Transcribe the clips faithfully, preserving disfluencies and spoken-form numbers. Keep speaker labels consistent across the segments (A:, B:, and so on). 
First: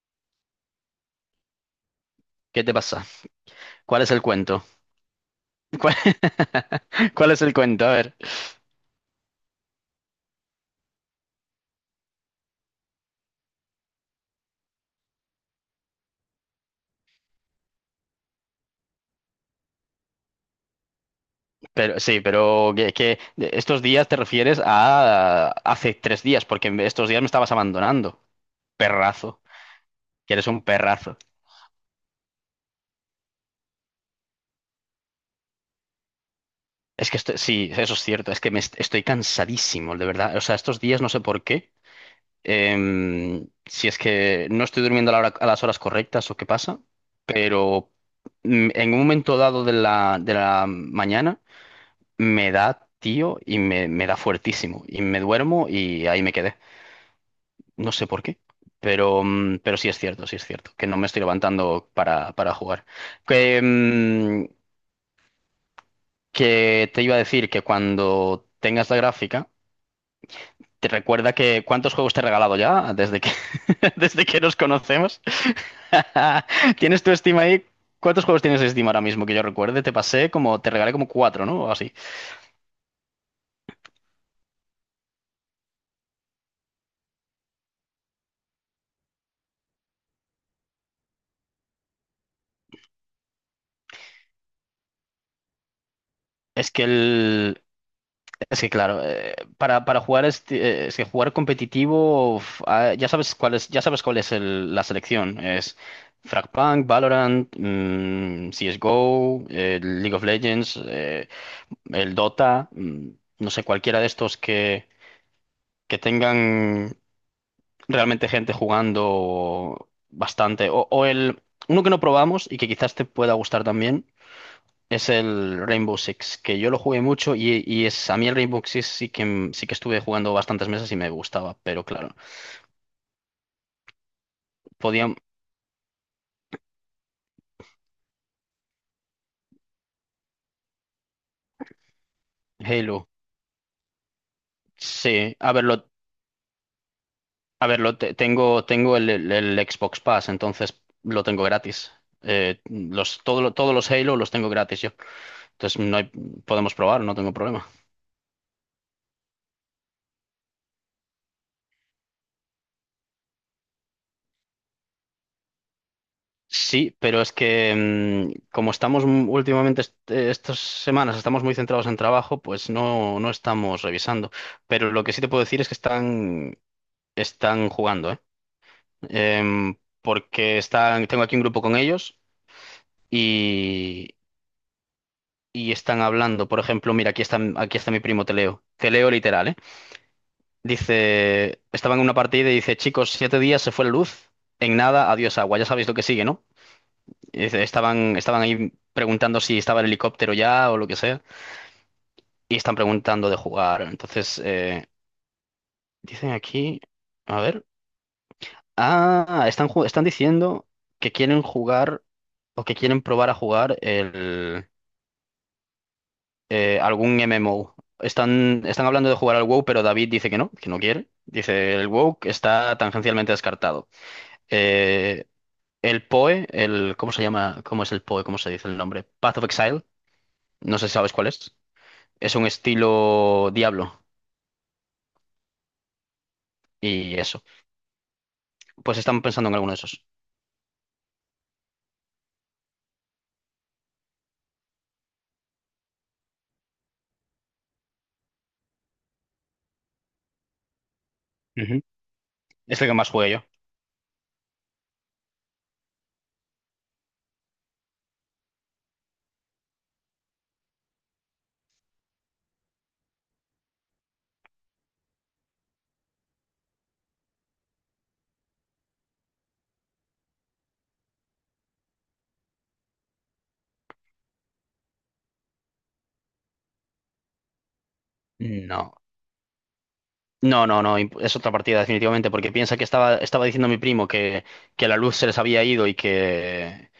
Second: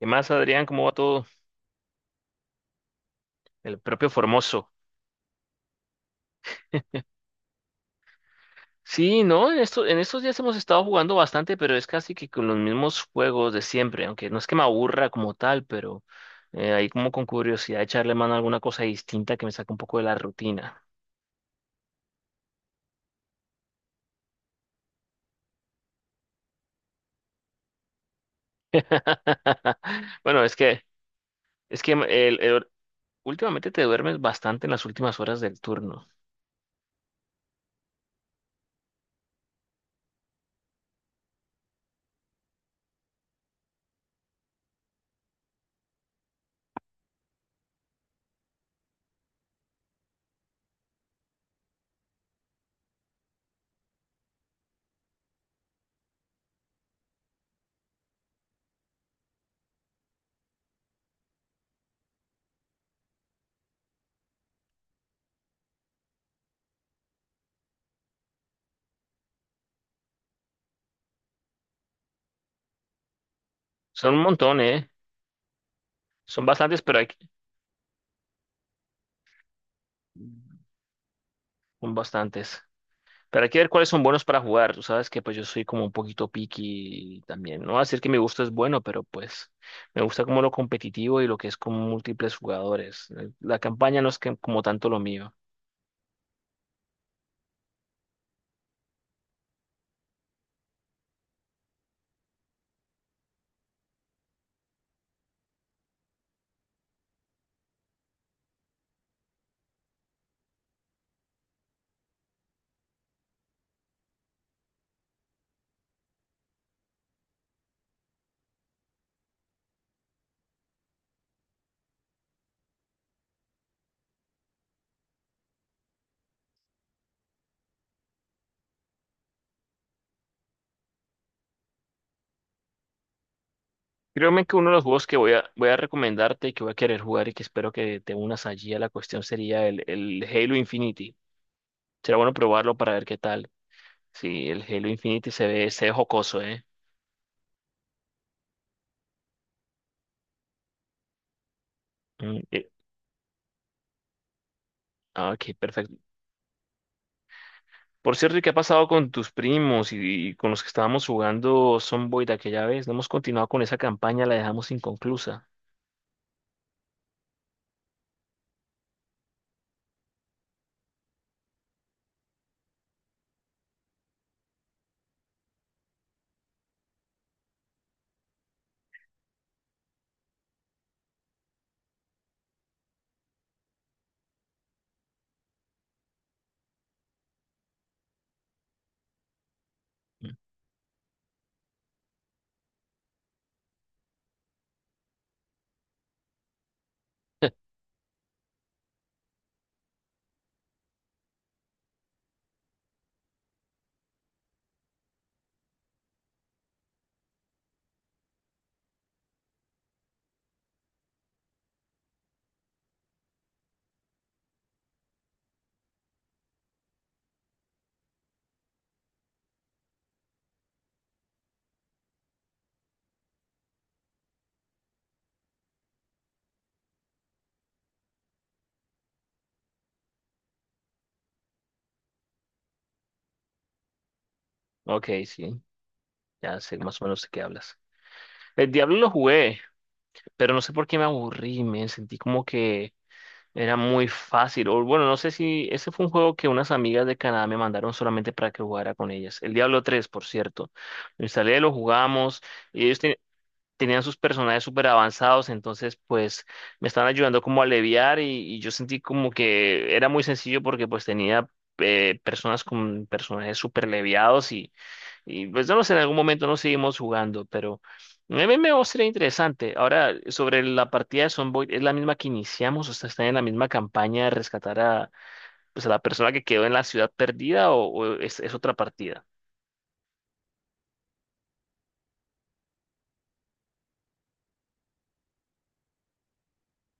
A: ¿Qué más, Adrián? ¿Cómo va todo?
B: ¿Qué te pasa?
A: El
B: ¿Cuál
A: propio
B: es el cuento?
A: Formoso.
B: ¿Cuál, cuál es el cuento? A ver.
A: Sí, no, en esto- en estos días hemos estado jugando bastante, pero es casi que con los mismos juegos de siempre, aunque no es que me aburra como tal, pero eh, ahí como con curiosidad echarle mano a alguna cosa distinta que me saque un poco de la rutina.
B: Pero sí, pero que, que estos días te refieres a hace tres días, porque estos días me estabas abandonando. Perrazo. Que
A: Bueno,
B: eres
A: es
B: un
A: que,
B: perrazo.
A: es que el- el- últimamente te duermes bastante en las últimas horas del turno.
B: Es que estoy, sí, eso es cierto. Es que me est- estoy cansadísimo, de verdad. O sea, estos días no sé por qué. Em, si es que no estoy durmiendo a la hora- a las horas correctas o qué pasa, pero mm, en un momento dado de la, de la mañana me da, tío, y me, me da fuertísimo. Y me duermo y ahí me quedé. No sé por qué, pero, mm, pero sí es cierto, sí es cierto, que no me estoy levantando para, para jugar. Que, mm, que te iba a decir que cuando tengas la gráfica, te recuerda que cuántos juegos te he regalado ya desde que,
A: Son un
B: desde que nos
A: montón, ¿eh?
B: conocemos.
A: Son bastantes, pero
B: ¿Tienes
A: hay,
B: tu
A: que-
B: Steam ahí? ¿Cuántos juegos tienes de Steam ahora mismo que yo recuerde? Te pasé como, te regalé como cuatro, ¿no? O así.
A: son bastantes. Pero hay que ver cuáles son buenos para jugar. Tú sabes que pues yo soy como un poquito picky también. No voy a decir que mi gusto es bueno, pero pues me gusta como lo competitivo y lo que es con múltiples jugadores. Eh, La campaña no es que- como tanto lo mío.
B: Es que el, Es que claro, eh, para, para jugar este, eh, es que jugar competitivo, uf, ah, ya sabes cuál es, ya sabes cuál es el- la selección. Es Fragpunk, Valorant, mm, C S G O, eh, League of Legends, eh, el Dota, mm, no sé, cualquiera de estos que, que tengan realmente gente jugando bastante. O, o el uno que no probamos y que quizás te pueda gustar también, es el Rainbow Six, que yo lo jugué mucho y, y es, a mí el Rainbow Six sí que, m- sí que estuve jugando bastantes meses y me gustaba, pero claro,
A: Créeme que uno de los juegos
B: podían.
A: que voy a, voy a recomendarte y que voy a querer jugar y que espero que te unas allí a la cuestión sería el, el Halo Infinity. Será bueno probarlo para ver
B: Halo,
A: qué tal. Sí, el Halo Infinity
B: sí,
A: se
B: a
A: ve, se
B: verlo,
A: ve jocoso, ¿eh?
B: a verlo, te- tengo, tengo el, el- el Xbox Pass, entonces lo tengo gratis.
A: Mm,
B: Eh,
A: eh,
B: los, todo, lo- todos los Halo los tengo gratis yo,
A: ah, ok,
B: entonces
A: perfecto.
B: no hay, podemos probar, no tengo problema.
A: Por cierto, ¿y qué ha pasado con tus primos y, y con los que estábamos jugando Sonboy de aquella vez? No hemos continuado con esa campaña, la dejamos inconclusa.
B: Sí, pero es que mm, como estamos m- últimamente est- eh, estas semanas estamos muy centrados en trabajo, pues no, no estamos revisando. Pero lo que sí te puedo decir es que están, están jugando, ¿eh? Em, Porque están, tengo aquí un grupo con ellos y, y están hablando. Por ejemplo, mira, aquí está, aquí está mi primo, te leo. Te leo literal, ¿eh?
A: Mm.
B: Dice, estaba en una partida y dice, chicos, siete días se fue la luz. En nada, adiós agua. Ya sabéis lo que sigue, ¿no? Es- Estaban, estaban ahí preguntando si estaba el helicóptero ya o lo que sea. Y están preguntando de jugar. Entonces, eh, dicen aquí, a ver. Ah, están, ju- están diciendo que quieren jugar o que quieren probar a jugar el, eh, algún M M O. Están, están hablando de jugar al W O W, pero David dice que no, que no quiere. Dice, el W O W está tangencialmente descartado. Eh, el P O E, el, ¿cómo se llama? ¿Cómo es el P O E? ¿Cómo se dice el nombre? Path of Exile. No sé si sabes cuál es. Es un estilo Diablo
A: Ok, sí, ya sé más o
B: y
A: menos de qué
B: eso.
A: hablas. El Diablo
B: Pues
A: lo
B: estamos pensando en
A: jugué,
B: alguno de esos.
A: pero no sé por qué me aburrí, me sentí como que era muy fácil. O bueno, no sé si ese fue un juego que unas amigas de Canadá me mandaron solamente para que jugara con ellas. El Diablo tres, por cierto. Lo instalé, lo
B: Ujú.
A: jugamos
B: Es
A: y
B: el que
A: ellos,
B: más
A: ten-
B: jugué yo.
A: tenían sus personajes súper avanzados, entonces pues me estaban ayudando como a aliviar y, y yo sentí como que era muy sencillo porque pues tenía eh, personas con personajes súper leviados y, y pues no lo sé, en algún momento nos seguimos jugando, pero M M O sería interesante. Ahora, sobre la partida de Sonboy, ¿es la misma que iniciamos? O sea, ¿están en la misma campaña de rescatar a, pues, a la persona que quedó en la ciudad perdida o, o es, es otra
B: No.
A: partida?
B: No, no, no, imp- es otra partida definitivamente, porque piensa que estaba, estaba diciendo mi primo que, que la luz se les había ido y que,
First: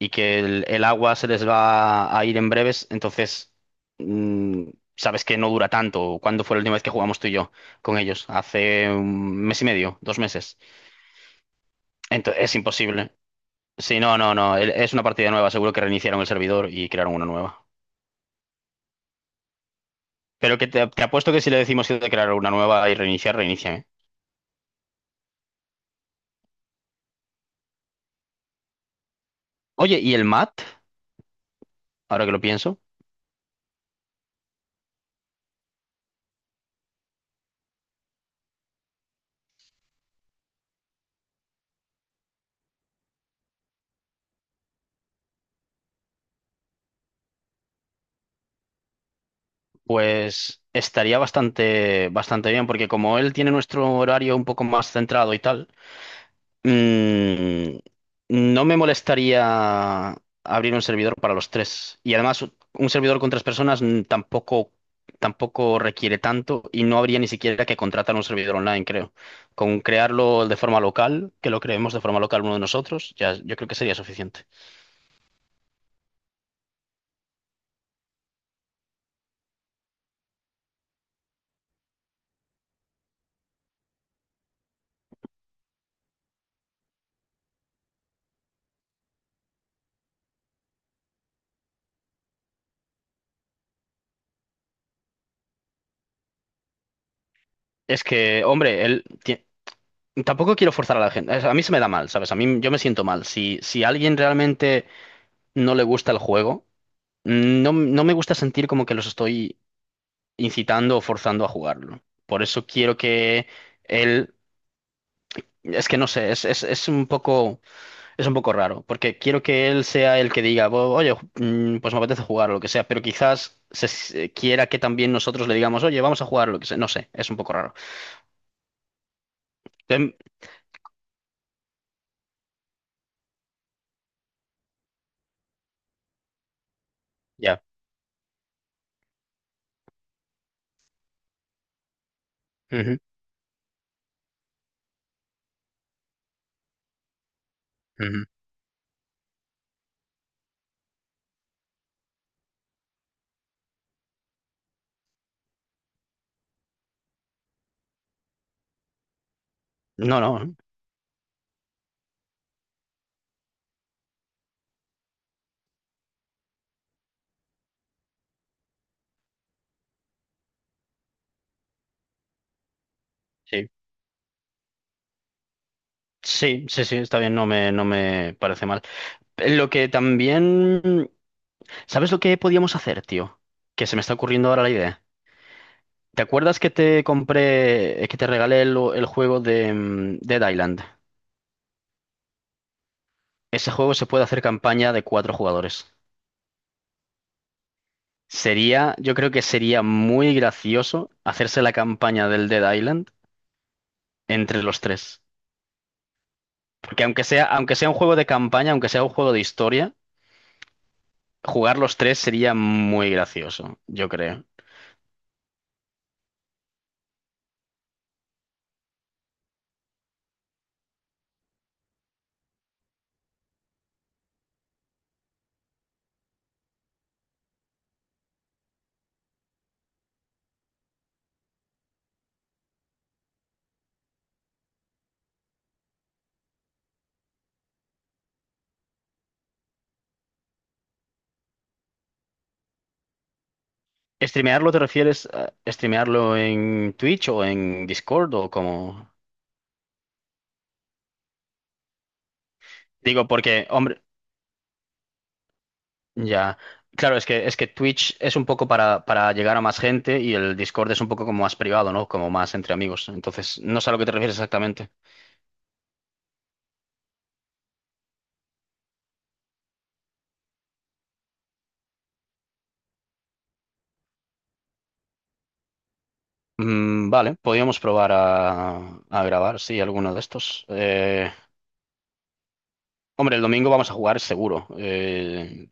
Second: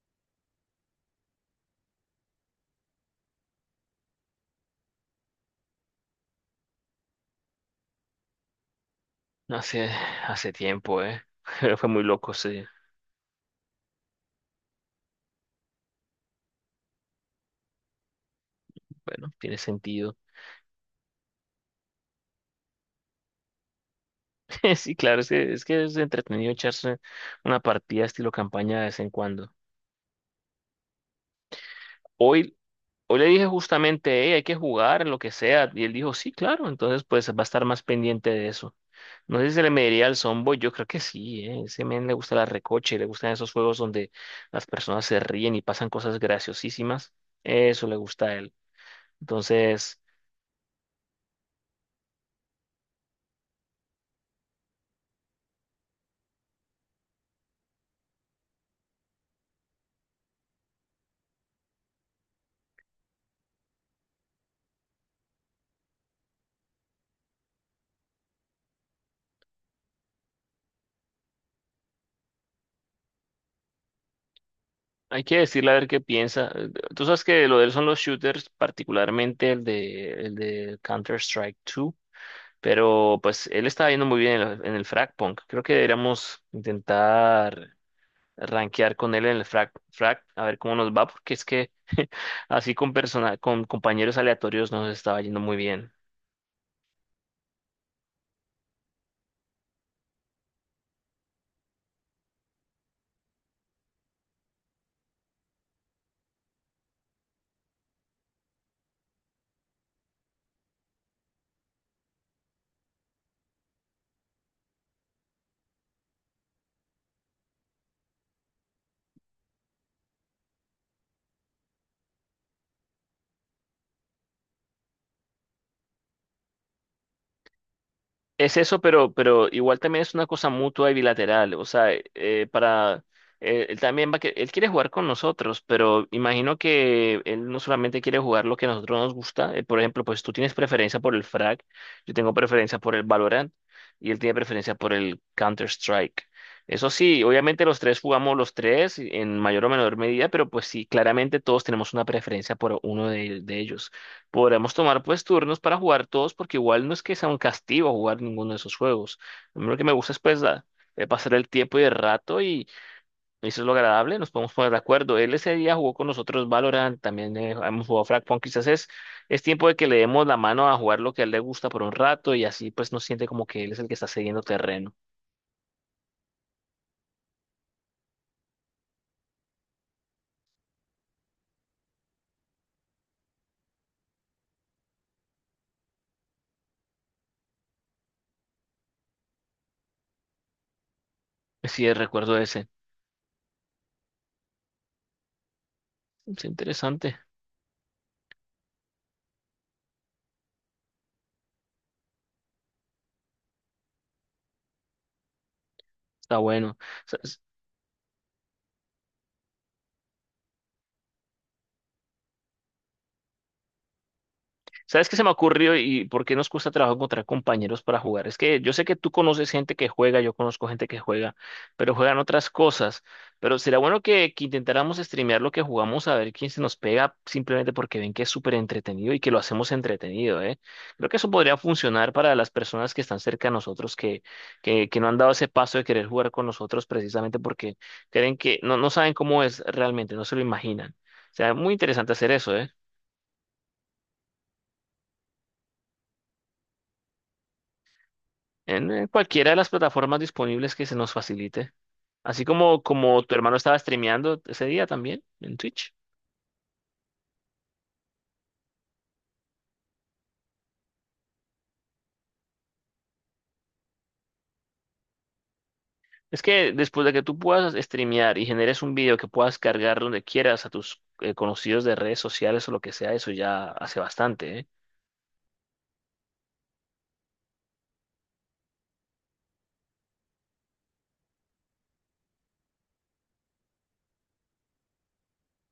B: y que el, el agua se les va a ir en breves, entonces mm, sabes que no dura tanto. ¿Cuándo fue la última vez que jugamos tú y yo con ellos? Hace un mes y
A: Hace,
B: medio, dos
A: hace
B: meses.
A: tiempo, ¿eh? Fue muy loco,
B: Entonces es
A: sí.
B: imposible. Sí, no, no, no, el- es una partida nueva, seguro que reiniciaron el servidor y crearon una nueva.
A: Bueno, tiene sentido.
B: Pero que te, te apuesto que si le decimos que crear una nueva y reiniciar, reinicia, ¿eh?
A: Sí, claro, es que, es que es entretenido echarse una partida estilo campaña de vez en cuando.
B: Oye, ¿y el mat? Ahora que lo
A: Hoy,
B: pienso,
A: hoy le dije justamente, hey, hay que jugar, lo que sea, y él dijo, sí, claro, entonces pues va a estar más pendiente de eso. No sé si se le mediría al Zomboy, yo creo que sí, ¿eh? Ese men le gusta la recoche, le gustan esos juegos donde las personas se ríen y pasan cosas graciosísimas. Eso le gusta a él. Entonces,
B: pues estaría bastante, bastante bien, porque como él tiene nuestro horario un poco más centrado y tal, mm, no me molestaría abrir un servidor para los tres. Y además, un servidor con tres personas mm, tampoco, tampoco requiere tanto y no habría ni siquiera que contratar un servidor online, creo. Con crearlo de forma local, que lo creemos de forma local uno de nosotros, ya yo creo que sería suficiente.
A: hay que decirle a ver qué piensa. Eh, Tú sabes que lo de él son los shooters, particularmente el de, el de Counter-Strike dos. Pero pues él estaba yendo muy bien en, el en el Frag Punk. Creo que deberíamos intentar rankear con él en el Frag, Frag, a ver cómo nos va, porque es que así con persona, con compañeros aleatorios nos estaba yendo muy bien.
B: Es que, hombre, él ti- tampoco quiero forzar a la gente. Es- A mí se me da mal, ¿sabes? A mí yo me siento mal. Si, si a alguien realmente no le gusta el juego, no, no me gusta sentir como que los estoy incitando o forzando a jugarlo. Por eso quiero que él. Es que no sé, es, es, es un poco, es un poco raro, porque quiero que él sea el que diga, "Bo- oye, ju- mm, pues me apetece jugar o lo que sea, pero quizás se, se- quiera que también nosotros le digamos, oye, vamos a jugar o lo que sea, no sé, es un poco raro.
A: Es eso, pero, pero igual también es
B: Entonces,
A: una cosa mutua y bilateral. O sea, eh, para eh, él también va a que él quiere jugar con nosotros, pero imagino que él no
B: ya.
A: solamente quiere jugar lo que a nosotros nos gusta. Eh, por ejemplo, pues tú tienes preferencia por el Frag, yo tengo preferencia por
B: Ujú,
A: el Valorant y él tiene preferencia por el Counter-Strike. Eso sí, obviamente los tres
B: ujú.
A: jugamos los tres en mayor o menor medida, pero pues sí, claramente todos tenemos una preferencia por uno de de ellos. Podremos tomar pues turnos para jugar todos porque igual no es que sea un castigo jugar ninguno de esos juegos. A mí lo que me gusta es
B: No,
A: pues
B: no.
A: la- eh, pasar el tiempo y el rato y eso es lo agradable, nos podemos poner de acuerdo. Él ese día jugó con nosotros Valorant, también eh, hemos jugado Fragpunk, quizás es, es tiempo de que le demos la mano a jugar lo que a él le gusta por un rato y así pues no siente como que
B: Sí,
A: él es el que está cediendo terreno.
B: sí, sí, sí, está bien, no me, no me parece mal. Eh, Lo que también... ¿Sabes lo que podíamos hacer, tío? Que se me está ocurriendo ahora la idea. ¿Te acuerdas que te compré, eh, que te regalé el, el juego de, mm, Dead Island?
A: Sí, recuerdo ese.
B: Ese juego se puede hacer campaña de cuatro jugadores.
A: Es interesante,
B: Sería, yo creo que sería muy gracioso hacerse la campaña del Dead Island entre los tres.
A: está bueno.
B: Porque aunque sea, aunque sea un juego de campaña, aunque sea un juego de historia, jugar los tres sería muy gracioso, yo creo.
A: ¿Sabes qué se me ocurrió y por qué nos cuesta trabajo encontrar compañeros para jugar? Es que yo sé que tú conoces gente que juega, yo conozco gente que juega, pero juegan otras cosas. Pero será bueno que, que intentáramos streamear lo que jugamos a ver quién se nos pega simplemente porque ven que es súper entretenido y que lo hacemos entretenido, ¿eh? Creo que eso podría funcionar para las personas que están cerca de nosotros, que, que, que no han dado ese paso de querer jugar con nosotros precisamente porque creen que no, no saben cómo es realmente, no se lo imaginan. O sea, muy interesante hacer eso, ¿eh?
B: ¿Streamearlo te refieres a streamearlo en Twitch o en Discord o
A: En eh,
B: como?
A: cualquiera de las plataformas disponibles que se nos facilite. Así como, como
B: Digo,
A: tu hermano
B: porque,
A: estaba
B: hombre,
A: streameando ese día también en Twitch.
B: ya. Claro, es que es que Twitch es un poco para, para llegar a más gente y el Discord es un poco como más privado, ¿no? Como más entre amigos. Entonces, no sé a lo que te refieres exactamente.
A: Es que después de que tú puedas streamear y generes un video que puedas cargar donde quieras a tus eh, conocidos de redes sociales o lo que sea, eso ya hace bastante, ¿eh?
B: Mm, vale, podríamos probar a, a grabar, sí, alguno de estos. Eh, hombre, el domingo vamos a jugar seguro. Eh,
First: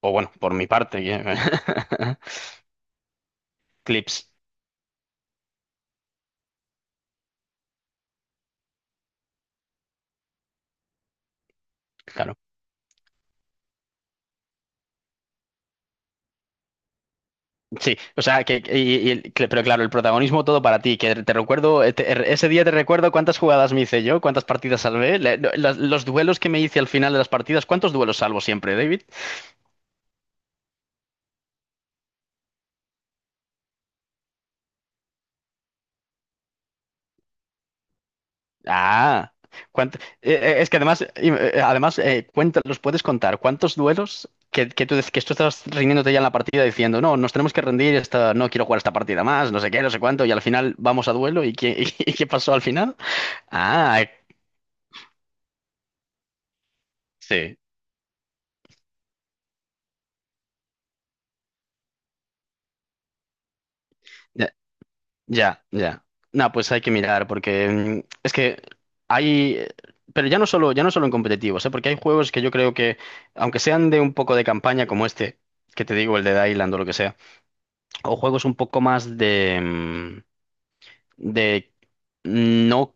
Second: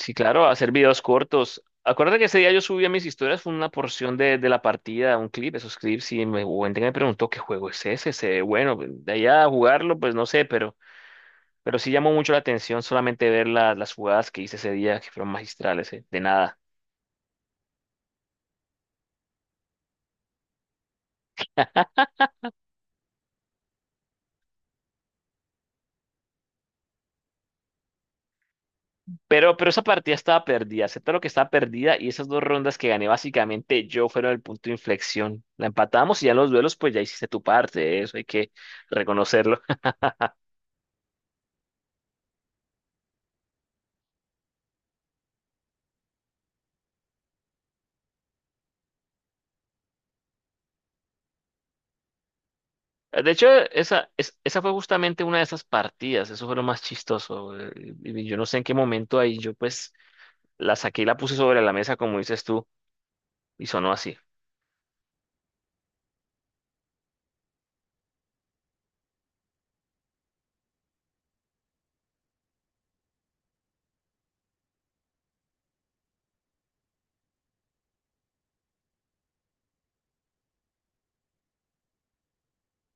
B: o bueno,
A: claro,
B: por mi
A: hacer
B: parte,
A: videos cortos. Acuérdate que ese día yo subí a mis historias, fue una porción
B: clips,
A: de, de la partida, un clip, esos clips, y me, hubo gente que me preguntó qué juego es ese, ese, bueno, pues, de allá a jugarlo, pues no sé, pero Pero sí llamó mucho
B: claro.
A: la atención solamente ver la- las jugadas que hice ese día, que fueron magistrales, eh, de nada.
B: Sí, o sea, que, y- y- cl- pero claro, el protagonismo todo para ti, que te recuerdo, eh, te- er, ese día te recuerdo cuántas jugadas me hice yo, cuántas partidas salvé, le- lo- las- los duelos que me hice al final de las partidas, ¿cuántos duelos salvo siempre, David?
A: Pero, pero esa partida estaba perdida, acepta lo que estaba perdida y esas dos rondas que gané básicamente yo fueron el punto de inflexión. La empatamos y ya en los duelos pues ya hiciste tu parte, eh, eso hay que
B: Ah,
A: reconocerlo.
B: cuánt- eh, eh, es que además, im- eh, además eh, cuenta- los puedes contar, ¿cuántos duelos que, que tú, dec- que tú estás rindiéndote ya en la partida diciendo, no, nos tenemos que rendir, esta, no quiero jugar esta partida más, no sé qué, no sé cuánto, y al final vamos a duelo, ¿y qué, y qué pasó al final?
A: De hecho,
B: Ah,
A: esa,
B: eh,
A: es- esa fue justamente una de esas partidas, eso fue lo más chistoso.
B: sí.
A: Eh, y- y yo no sé en qué momento ahí yo pues la saqué y la puse sobre la mesa como dices tú y sonó así.
B: Ya, ya. No, pues hay que mirar, porque mm, es que hay. eh, Pero ya no solo, ya no solo en competitivos, ¿eh? Porque hay juegos que yo creo que, aunque sean de un poco de campaña, como este, que te digo, el de Island o lo que sea, o juegos un poco más de, mm, de no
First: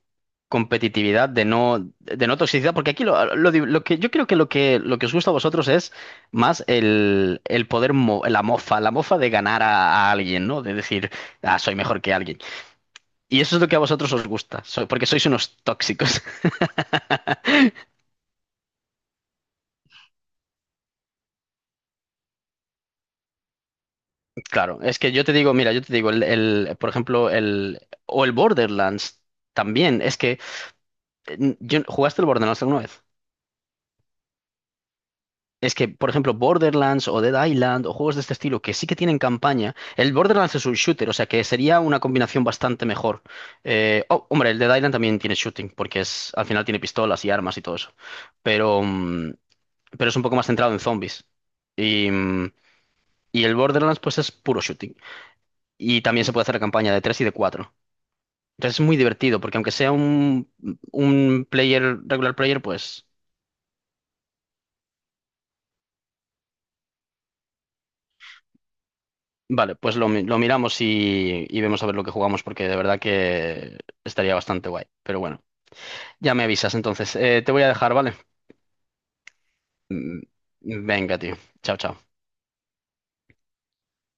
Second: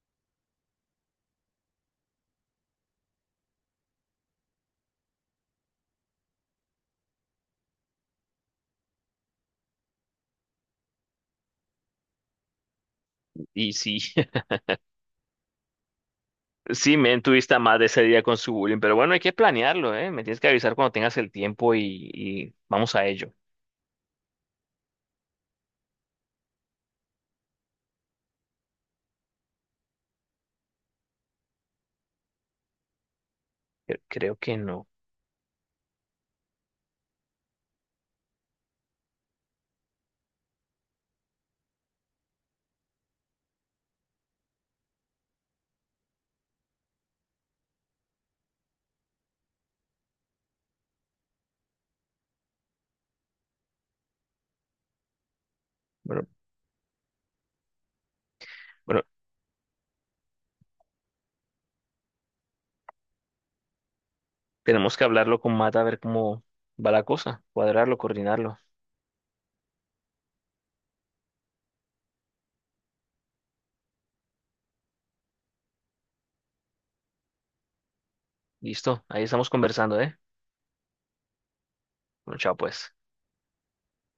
B: competitividad, de no, de no toxicidad, porque aquí lo, lo di- lo que yo creo que lo que lo que os gusta a vosotros es más el, el poder, mo- la mofa, la mofa de ganar a, a alguien, ¿no? De decir, ah, soy mejor que alguien. Y eso es lo
A: Y
B: que a
A: sí.
B: vosotros os gusta, so- porque sois unos tóxicos.
A: Sí, men, tuviste a más de ese día con su bullying, pero bueno, hay que planearlo, ¿eh? Me tienes que avisar cuando tengas el tiempo y, y vamos a ello.
B: Claro, es que yo te digo, mira, yo te digo, el, el- por ejemplo, el, o el Borderlands también, es que, eh, yo- ¿jugaste el Borderlands alguna vez?
A: Cre- Creo que no.
B: Es que, por ejemplo, Borderlands o Dead Island o juegos de este estilo que sí que tienen campaña, el Borderlands es un shooter, o sea que sería una combinación bastante mejor. Eh, oh, hombre, el Dead Island también tiene shooting, porque es, al final tiene pistolas y armas y todo eso, pero, mm, pero es un poco más centrado en zombies. Y, mm, y el Borderlands, pues es puro shooting. Y también
A: Bueno,
B: se puede hacer la campaña de tres y de cuatro. Entonces es muy
A: bueno,
B: divertido, porque aunque sea un, un player, regular player, pues
A: tenemos que hablarlo con Mata a ver cómo va la cosa, cuadrarlo, coordinarlo.
B: vale, pues lo, mi- lo miramos y, y vemos a ver lo que jugamos, porque de verdad que estaría bastante guay. Pero bueno, ya me avisas entonces. Eh, te voy a dejar, ¿vale?
A: Listo, ahí estamos conversando, ¿eh?
B: Mm, Venga, tío. Chao, chao.
A: Bueno, chao pues.